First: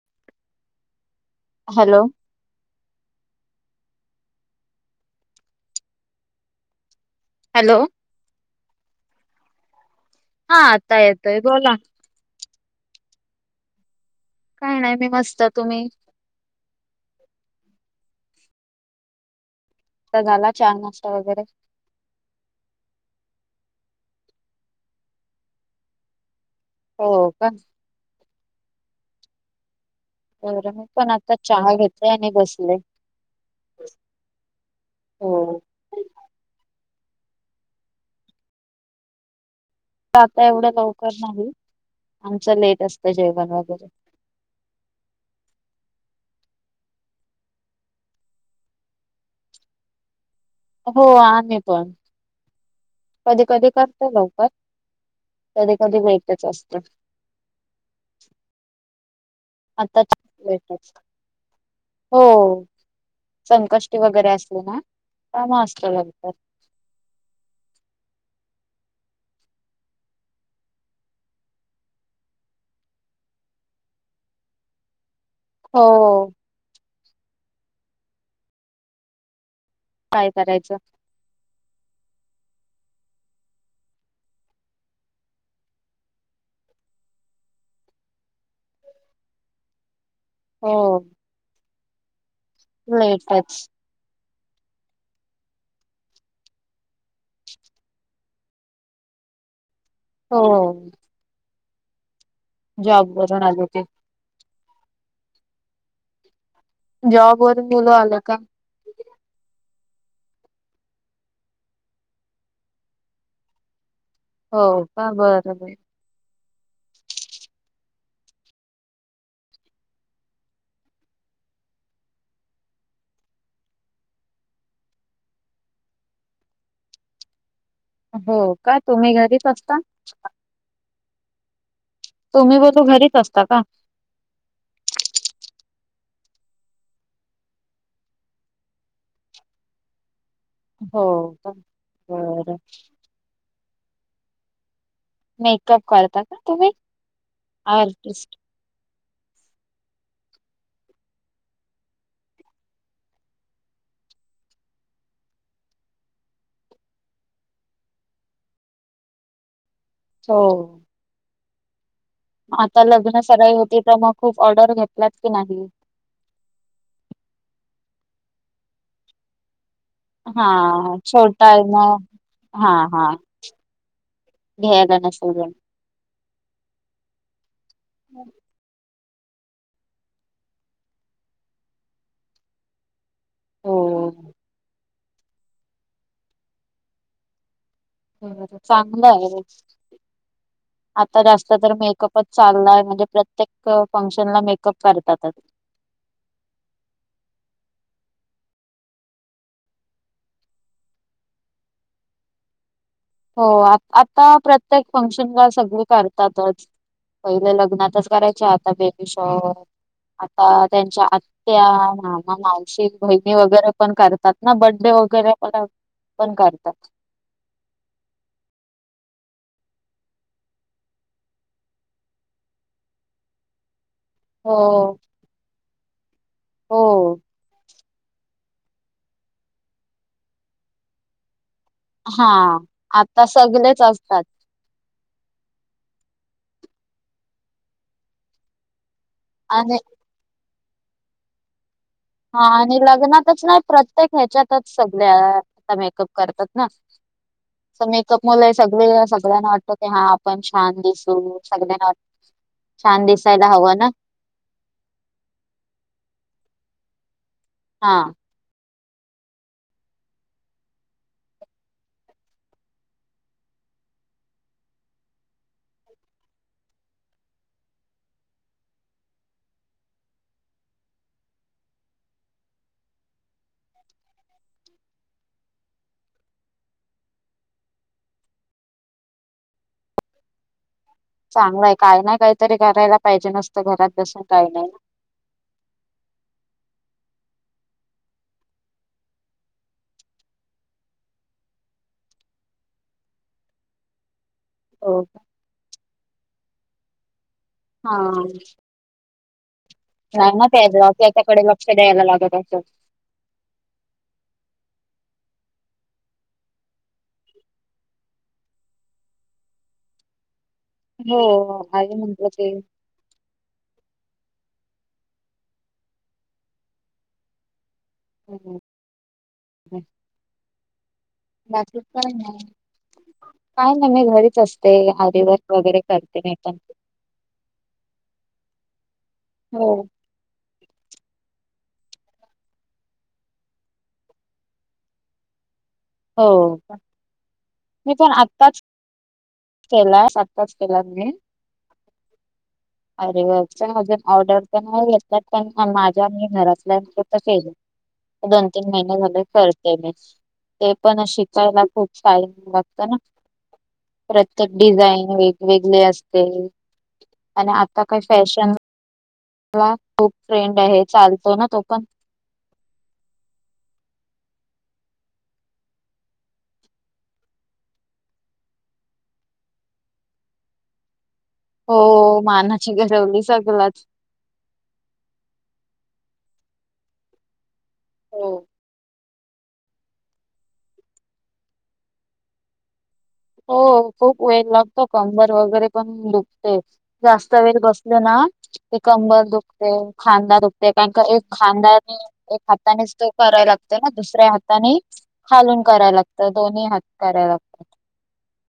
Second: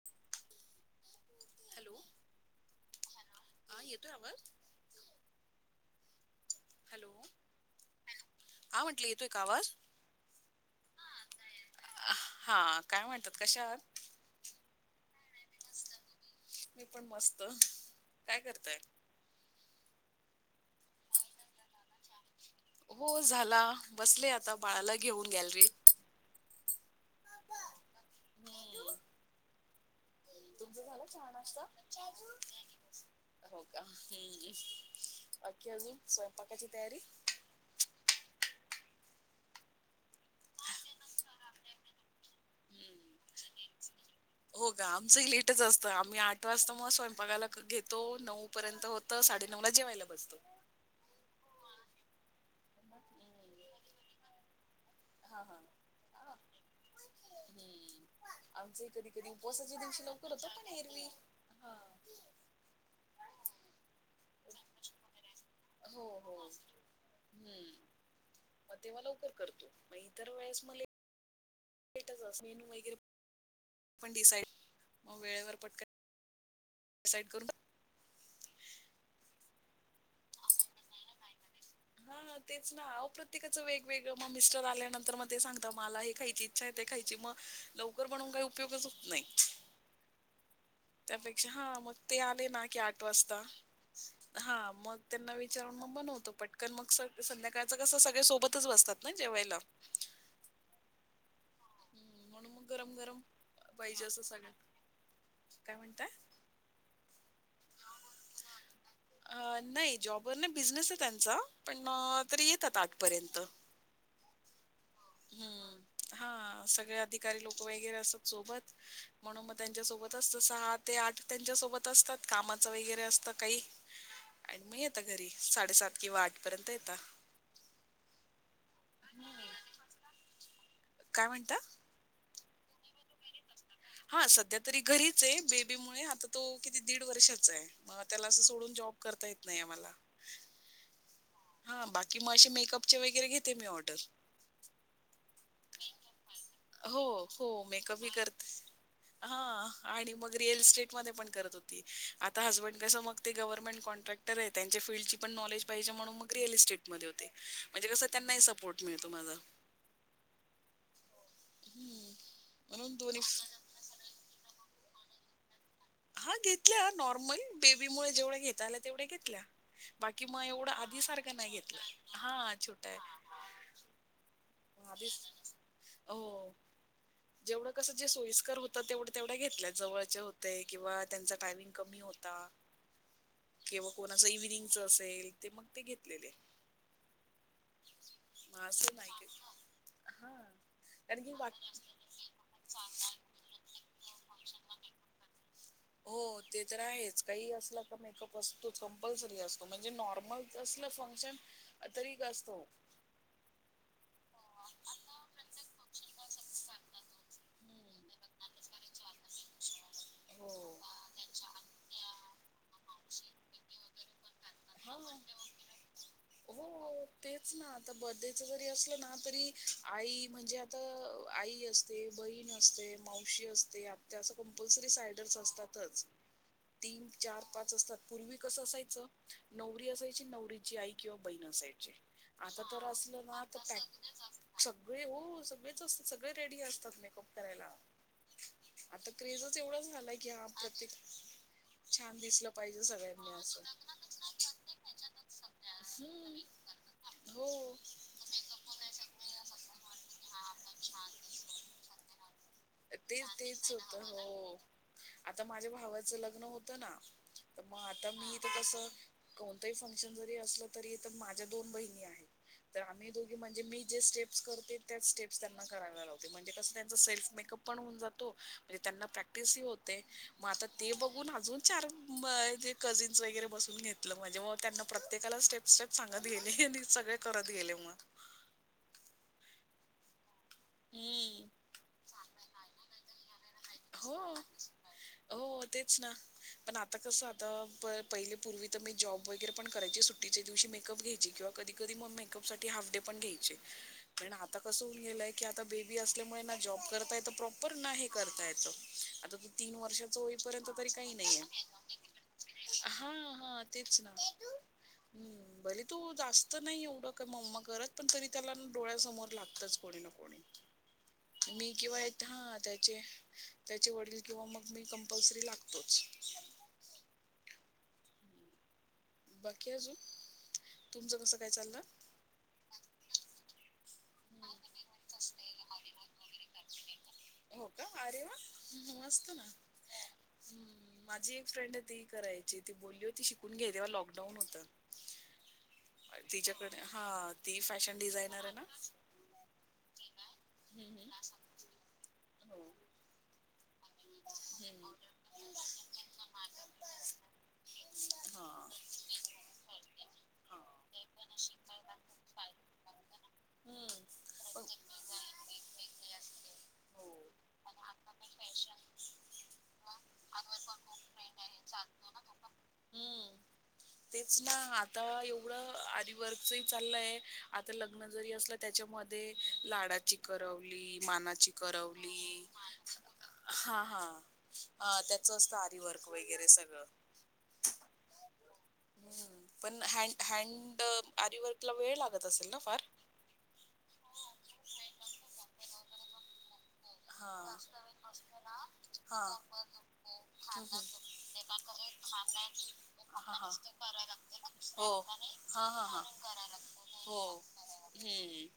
[inaudible] Hello? हा येतोय आवाज? हॅलो? हॅलो? [unintelligible] हा, म्हंटलं येतोय का आवाज? हा, आता येतोय बोला. हा काय म्हणतात, कशाा आहात? काही नाही, मी मस्त तुम्ही? मी पण मस्त, काय करताय? आता झाला च्या नाष्टता वगैरे. हो झाला, बसले आता बाळाला घेऊन गॅलरीत. हो का? हम्म. बर, तुमचं मी झालं पण आता नाश्ता चहा घेतलाय आणि बसले. हो का? हम्.. हो. अखी अजून स्वयंपाकाची तयारी? आता एवढं लवकर नाही आमचं लेट हम्म. असतं जेवण वगैरे हो का आमचंही लेटच असतं आम्ही आठ वाजता म स्वयंपाकाला घेतो नऊ पर्यंत होत साडे नऊ ला जेवायला बसतो. हो आम्ही पण कधी कधी करते लवकर हा कधी कधी हा लेटच असतं हम्म आमचही कधी कधी उपवासाच्या आता दिवशी लवकर होत पण लेटच एरवी हा हो संकष्टी वगैरे असली ना काम असतं हो लवकर हो. हम्म म तेव्हा लवकर करतो म इतर वेळेस म ले ट चं असं मेनू वगैरे [inaudible] पण डिसाईड म वेळेवर पटकन हो. डिसाईड करून काय करायचं. त्याला नाही म्हणे हा तेच ना आहो प्रत्येकाचं वेगवेगळं म मिस्टर आल्यानंतर म ते सांगता मला हे खायची इच्छा ये त खायची मग लवकर बनून काही उपयोगच होत नाही. हो. त्या पेक्षा हा मग ते आले ना की आठ वाजता लेटच हा मग त्यांना विचारून मग बनवतो पटकन मग स संध्याकाळच कस सगळे सोबतच बसतात. नाय जेवयला. हो. हम्म म्हणून म गरम जॉब गरम वरून आले की पाहिजे असं सगळ्यांना काय म्हणताय जॉब वरून मुलं आले का अ नाही जॉबवर नाही बिझनेस ये त्यांचा पण येतात आठपर्यंत हो का बरं ब हम्म. हा सगळे अधिकारी लोक वगैरे असतात सोबत म्हणून म त्यांच्यासोबत असत सहा ते आठ त्यांच्या सोबत असतात कामाचं वगैरे असतं काही आणि म येता घरी साडेसात किंवा आठ पर्यंत येता. हो का तुम्ही घरीच असता. काय म्हणता? तुम्ही बोलू घरीच असता का? हा सध्या तरी घरीच आहे बेबी मुळे आता तो किती दीड वर्षाचा आहे. म त्याला असं सोडून जॉब करता येत नाय ये मला. हो. का हा बाकी म असे बरं मेकअपचे वगैरे घेते मी ऑर्डर. मेकअप करता का तुम्ही? हो हो मेकअप ही आर्टिस्ट. करत हा आणि मग रिअल इस्टेटमध्ये पण करत होती आता हसबंड कस मग ते गव्हर्नमेंट कॉन्ट्रॅक्ट क्टर ये त्यांच्या फील्डची पण नॉलेज पाहिजे म्हणून मग रिअल इस्टेट मध्ये होते. म्हणजे कस त्यांनाही सपोर्ट मिळतो माझा. हो. हम्म. आता लग्न सराई होती त मग खूप ऑर्डर घेतलात की नाही. हा घेतल्या नॉर्मल बेबी मुळ जेवढ्या घेता आल्या तेवढ्या घेतल्या. बाकी म एवढं हा आधी सारखं छोटा नाय आहे घेतलं मग हा छोट आहे. घ्यायला नसेल जमत. आधीच हो जेवढं कसं जे सोयीस्कर होत तेवढं तेवढ्या घेतल्या. जवळचे होते किंवा त्यांचा टायमिंग कमी होता. [inaudible] हो किंवा कोणाचं इव्हिनिंगच असेल ते मग ते घेतलेले. मग असं चांगलं नाही की आहे. हा आता कारण की वा जास्त तर मेकअपच- चांगलंय. म्हणजे प्रत्येक फंक्शनला मेकअप करतातच. हो ते तर आहेच. काही असल का मेकअप असतोच कंपल्सरी असतो म्हणजे नॉर्मल- कसलं फंक्शन तरी असतो. हो आता प्रत्येक फंक्शनला सगळे करतातच. पहिले लग्नातच करायचे. आता बेबी शॉवर, आता हो त्यांच्या आ- -त्या, मामा, मावशी, बहिणी वगैरे पण करत- [inaudible] तात ना? बर्थ डे हा वगैरे आपला पण हो करतात. तेच ना. आता बर्थ डे च जरी असलं ना तरी आई म्हणजे आता आई अस- -ते बहीण असते. मावशी असते आप- ते असं हो कंपल्सरी सायडर्स असतातच. हो तीन चार पाच असतात. पूर्वी कसं असायचं? नवरी असायची. नवरीची आई किंवा बहीण असायची. हा. आता तर असलं आता ना तर सगळेच पॅक असतात. सगळे हो. सगळेच असतात. सगळे रेडी असतात मेकअप करायला. आता क्रेजच आणि एवढाच झालाय की हा प्रत्येक- छान हा दिसलं आणि पाहिजे सगळ्यांनी लग्नातच असं. [inaudible] ह्याच्यातच सगळ्या आता मेकअप हम्म करतात ना? हो [unintelligible] मला हे सगळे सगळ्यांना - ते हा. आपण छान दिसू. सगळ्यांना छान तेच दिसायला तेच हवं ना? होतं हो. आता माझ्या भावाचं लग्न होतं ना? तर मग हा आता मी तर कसं- कोणतंही फंक्शन जरी असलं तरी आता माझ्या दोन बहिणी आहेत. तर आम्ही दोघी म्हणजे, मी जे स्टेप्स करते- त्याच स्टेप्स त्यांना करायला लावते. म्हणजे कसं त्यांचा सेल्फ मेकअप पण होऊन जातो. म्हणजे त्यांना प्रॅक्टिसही होते. मग आता ते बघून अजून चार जे कझिन्स वगैरे बसून घेतलं. म्हणजे मग त्यांना प्रत्येकाला स्टेप- सप सांगत गेले आणि सगळे करत गेले मग. हम्म चांगलंय. काय नाही काहीतरी करायला पाहिजे ना - हो. हो तेच ना. पण आता कसं? आता पहिले पूर्वी तर मी जॉब वगैरे पण करायची. सुट्टीच्या दिवशी मेकअप घ्यायची किंवा- कधी कधी मग मेकअपसाठी हाफ डे पण घ्यायचे. पण आता कसं होऊन हो गेलंय की आता बेबी असल्यामुळे ना? जॉब करताय तर प्रॉपर नाही हे हा करता येत. आता ते तीन वर्षाच नाही ना होईपर्यंत त्या तरी काही नाही त्याच्याकडे आहे. लक्ष द्यायला लागत असं हा हा. तेच ना. हम्. भले तू जास्त नाही एवढं कमव. म घरात पण तरी त्याला डोळ्यासमोर लागतच कोणी ना कोणी. हो मी आई किंवा य म्हटलं हा ते आता- त्याचे वडील किंवा मग मी कंपल्सरी लागतोच. हम. बाकी अजून? तुमच- बाकीच काय नाही. काय नाही मी घरीच असते. आरी वर्क वगैरे करते मी पण. हो का? अरे वा! मस्त ना. हो हम. माझी एक फ्रेंड आहे ती करायची. ती बोलली होती शिकून घे. तेव्हा लॉकडाऊन होतं. हो तिच्याकडे हा ती फॅशन डिझायनर आहे ना केला सत्ताच केला हम्म, मी हम्म. हो अरे वा अजून ऑर्डर तर नाही हम्म. घेतात पण माझ्या मी घरातल्या तल दोन हा तीन महिने झाले करते म हा ते पण शिकायला खूप ईम लागत ना हम्म. प्रत्येक पण- डिझाईन वेगवेगळे असते आणि आता काही फॅशन अचछा मला खूप फ्रेंड आहे चालतो ना तो पण हम्म तेच ना आता एवढं आधी वर्गच चाललंय आता लग्न जरी असलं त्याच्यामध्ये लाडाची करवली मानाची हो करवली मानाची गरवली सगलाच हा हा त्याच असतं आरीवर्क वगैरे सगळं हो हम्म पण ह हँड आरीवर्क ला वेळ लागत असेल ना फार त खूप वेळ लागतो कंबर वगैरे पण दुखते जास्त हा वेळ बसल ना ते कंबल हा दुखते खांदा दुखते कारण का एक खांदा एक हातानेच तो कराय लागतो ना दुसऱ्या हाताने हो हालून हा हा कराय हा लागत दोन्ही हात हो तरा लागत हम्म.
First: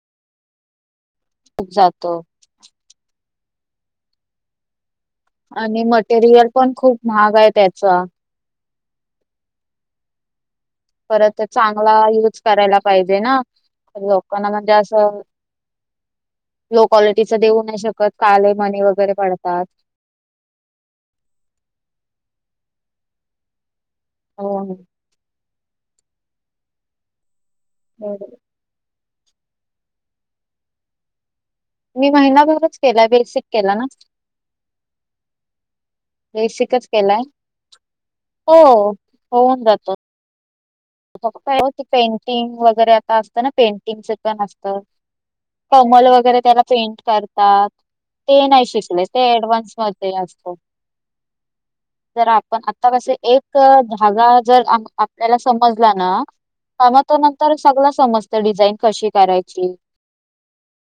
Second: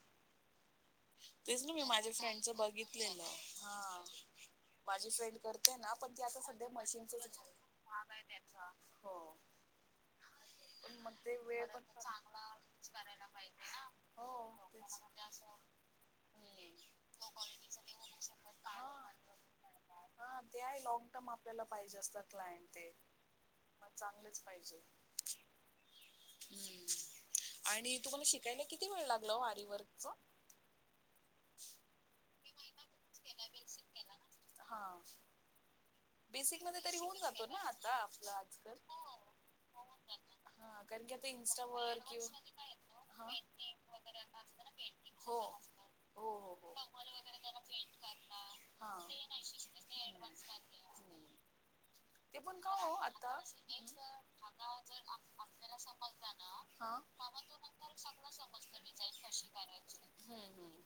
तेच खूप ना मी माझ्या जातो फ्रेंडच बघितले ना माझी फ्रेंड करते आणि ना पण ते आता मटेरियल सध्या पण खूप मशीनग महाग त्याचा आहे त्याच हो. [inaudible] मग ते वेळ पण चांगला करायला पाहिजे ना लोकांना हो म्हणजे ते असं लो क्वालिटीचा देऊ नाही शकत काले मनी वगैरे पडतात हा ते आहे लॉंग टर्म आपल्याला पाहिजे असतात क्लायंट ते म चांगलंच हो हो. पाहिजे हम्म आणि तुम्हाला बरोबर. शिकायला किती वेळ लागला आरवर्कच मी महिनाभरच केलाय बेसिक केला ना हा. बेसिक मध्ये बेसिकच तरी होऊन केलाय जातो ना आता आपलं हो. आजकाल हा. होऊन जातो कारण की आता फक्त का इन्स्टावर किंवा पेंटिंग वगैरे आता हा असतं ना पेंटिंगच पण असत. हो कमल हो वगैरे हो त्याला हो पेंट करतात ते नाही हा शिकले हम्म ते डव्हान्स. स्वत असतो. ज ते आपण पण का आता हो कस एक धगा जर आपल्याला. त्याला समजला ना. समजताना मामा तो नंतर सगळ समजत डिझाईन कशी करायची. हम्म हम्म.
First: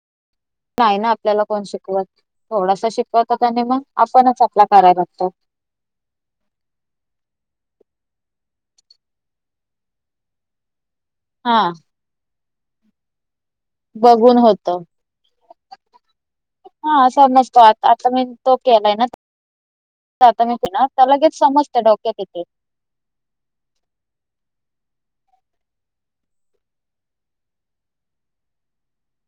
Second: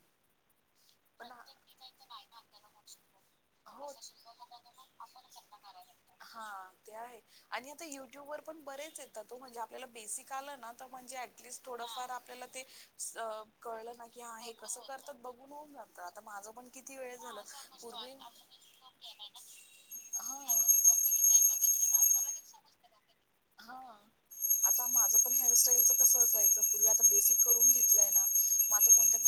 नाही ना आपल्याला कोण शिकवत. यच नाही ना आपल्यालाग थोडासा शिक शिकवतात आणि मग आपणच आपला कराय लागतो. श आपण. हा ते आहे. आणि आता युट्यूब वर पण बरेच येतात तो म्हणजे आपल्याला बेसिक आला ना म्हणजे. हा स्ट थोडंफार आपल्याला ते. कळलं ना की हा बघून हे होत. कसं करतात बघून होऊन जात आता माझं पण किती हा वेळ झालं समजतो आता आता पर्वी. मी हो. तो केलाय ना आता माती ना त्या लगेच समजतते डोक्यातिथे. हा. आता माझं पण हेअरस्टाईलचं कसं असायचं पूर्वी आता बेसिक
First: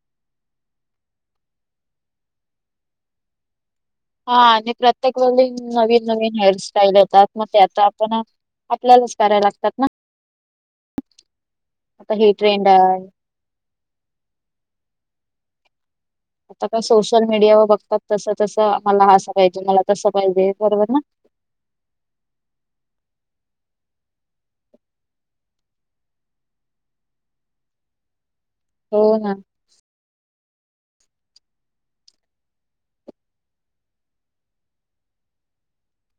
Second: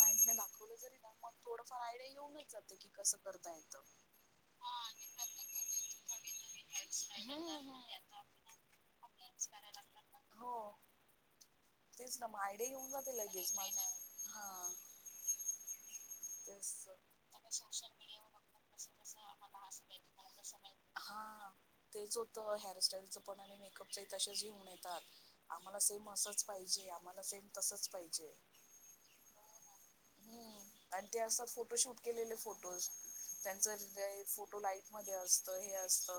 ंड दाखवलं जरी मग थोडंफार आयडिया येऊन नाही जात की कस करता येतं. हा आणि प्रत्येक वेळी नवीन नवीन हेअर सटाईल येतात मग हम्म ते हम्म आता आपण. आपल्यालाच कराय लागतात ना. हो. आता तेच ना हे मग ट्रेंड आयडिया घऊन आहे. जाते लगेज माहि नाही हा. आता का तेच सोशल मीडिया व बघतात तसं तसं आम्हाला असं पाहिजे मला तसं पाहिजे बरोबर ना. हा तेच होतं हेअरस्टाईलचं पण आणि मेकअपचही तसेच घेऊन येतात. आम्हाला सेम असंच पाहिजे आम्हाला सेम तसच पाहिजे. हो ना. हम्म आणि ते असतात फोटोशूट केलेले फोटोज त्यांचं ज फोटो लाईट मध्ये असत हे असत.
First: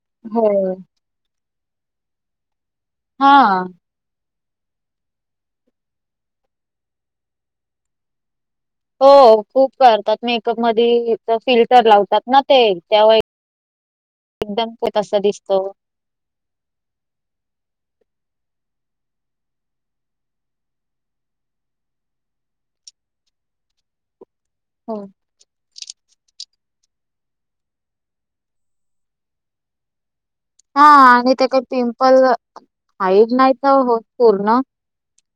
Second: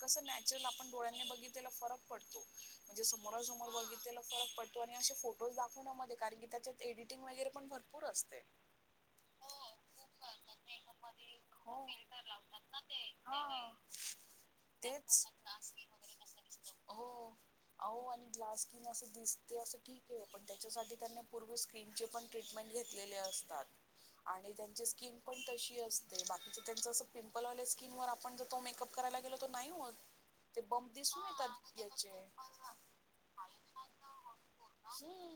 कसं हो नॅचरल आपण डोळ्यांनी बघितलेला फरक पडतो म्हणजे समोरा हा. समोर बघितलेला फरक पडतो. आणि असे फोटोज दाखवण्या मध्ये कारण की त्याच्यात एडिटिंग वगैरे पण भरपूर असते. हो खूप करतातच्यामध्ये फिल्टर लावतात ना ते. एकदम ते तसं दिसतो तेचगत हो. अो आणि ग्लास स्किन असं दिसते असं ठीक आहे पण त्याच्यासाठी त्यांनी पूर्व स्क्रीनचे पण ट्रीटमेंट घेत असतात आणि त्यांचे हो. स्किन पण तशी असते बाकीच त्यांचं असं पिंपल वाले स्किन वर आपण जर तो मेकअप करायला गेलो नाही हो. [inaudible] हा आणि त्या का पिंपल हाईट नाही तर हो पूर्ण. आहे.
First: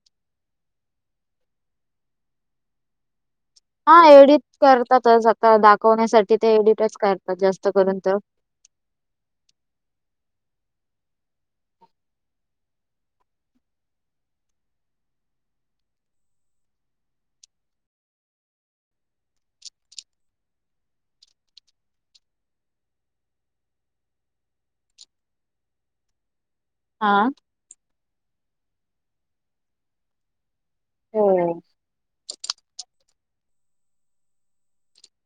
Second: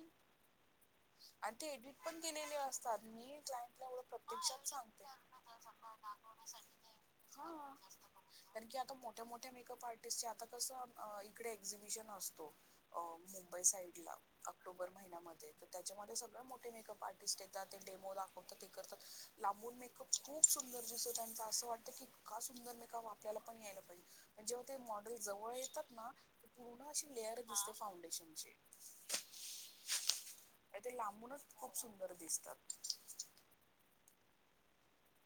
आणि ते एडिट पण केलेले असतात मी क्लायंटला हा एवढं एडिट प्रत्यक्षात सांगते करतातच आता दाखवण्यासाठी ते एडिटच करतात जास्त करून हा तर कारण की आता मोठ्या मोठ्या मेकअप आर्टिस्टचे आता कसं इकडे एक्झिबिशन असतो अ मुंबई साईड ला ऑक्टोबर महिन्यामध्ये त्याच्यामध्ये सगळ मोठे मेकअप आर्टिस्ट येतात ते डेमो दाखवतात ते करतात लांबून मेक खूप सुंदर दिसत त्यांचा असं वाटतं क इतका सुंदर नाही का आपल्याला पण यायला पाहिजे जेव्हा ते मॉडेल जवळ येतात ना पूर्ण अशी हा लेअर दिसते फाउंडेशन ते हो लांबूनच खूप सुंदर दिसतात.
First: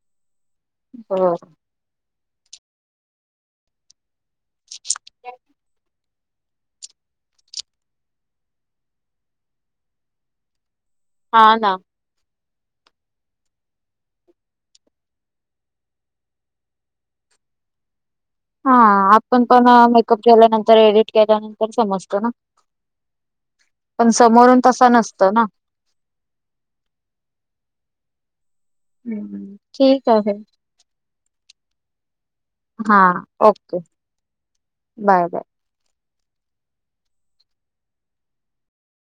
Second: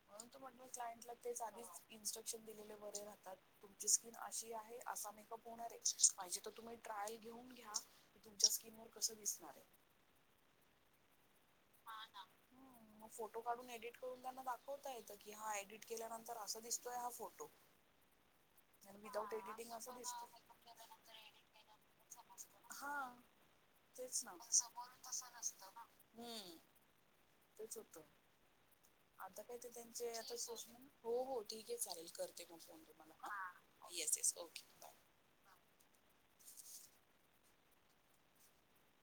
म्हणून तू म्हणो क्लायंटला ते हो. आधीच इन्स्ट्रक्शन दिलेले बरे राहतात. तुमची स्किन अशी आहे असा मेकअप होणार एक्हिजे. तर तुम्ही ट्रायल घेऊन घ्या तुमच्या स्किन वर कसं दिसणार आहे. हा ना. ना ना. फोटो काढून एडिट करून त्यांना दाखवता येतं की हा एडिट केल्यानंतर असा दिसतोय हा फोटो. हा [inaudible] विदाउट आपण पण एडिटिंग असं मेकअप दिसतड केल्यानंतर एडिट केल्यानंतर समजतो ना हा पण तेच ना तसा समोरून तसं नसतो नसतं ना हम्म ते सु होटतो आता हम्म. काय ते ठीक त्यांचे आहे आता सोचण हो हो ठीक आहे चालेल करते मग फोन हा ओके तुम्हाला येस येस ओके बाय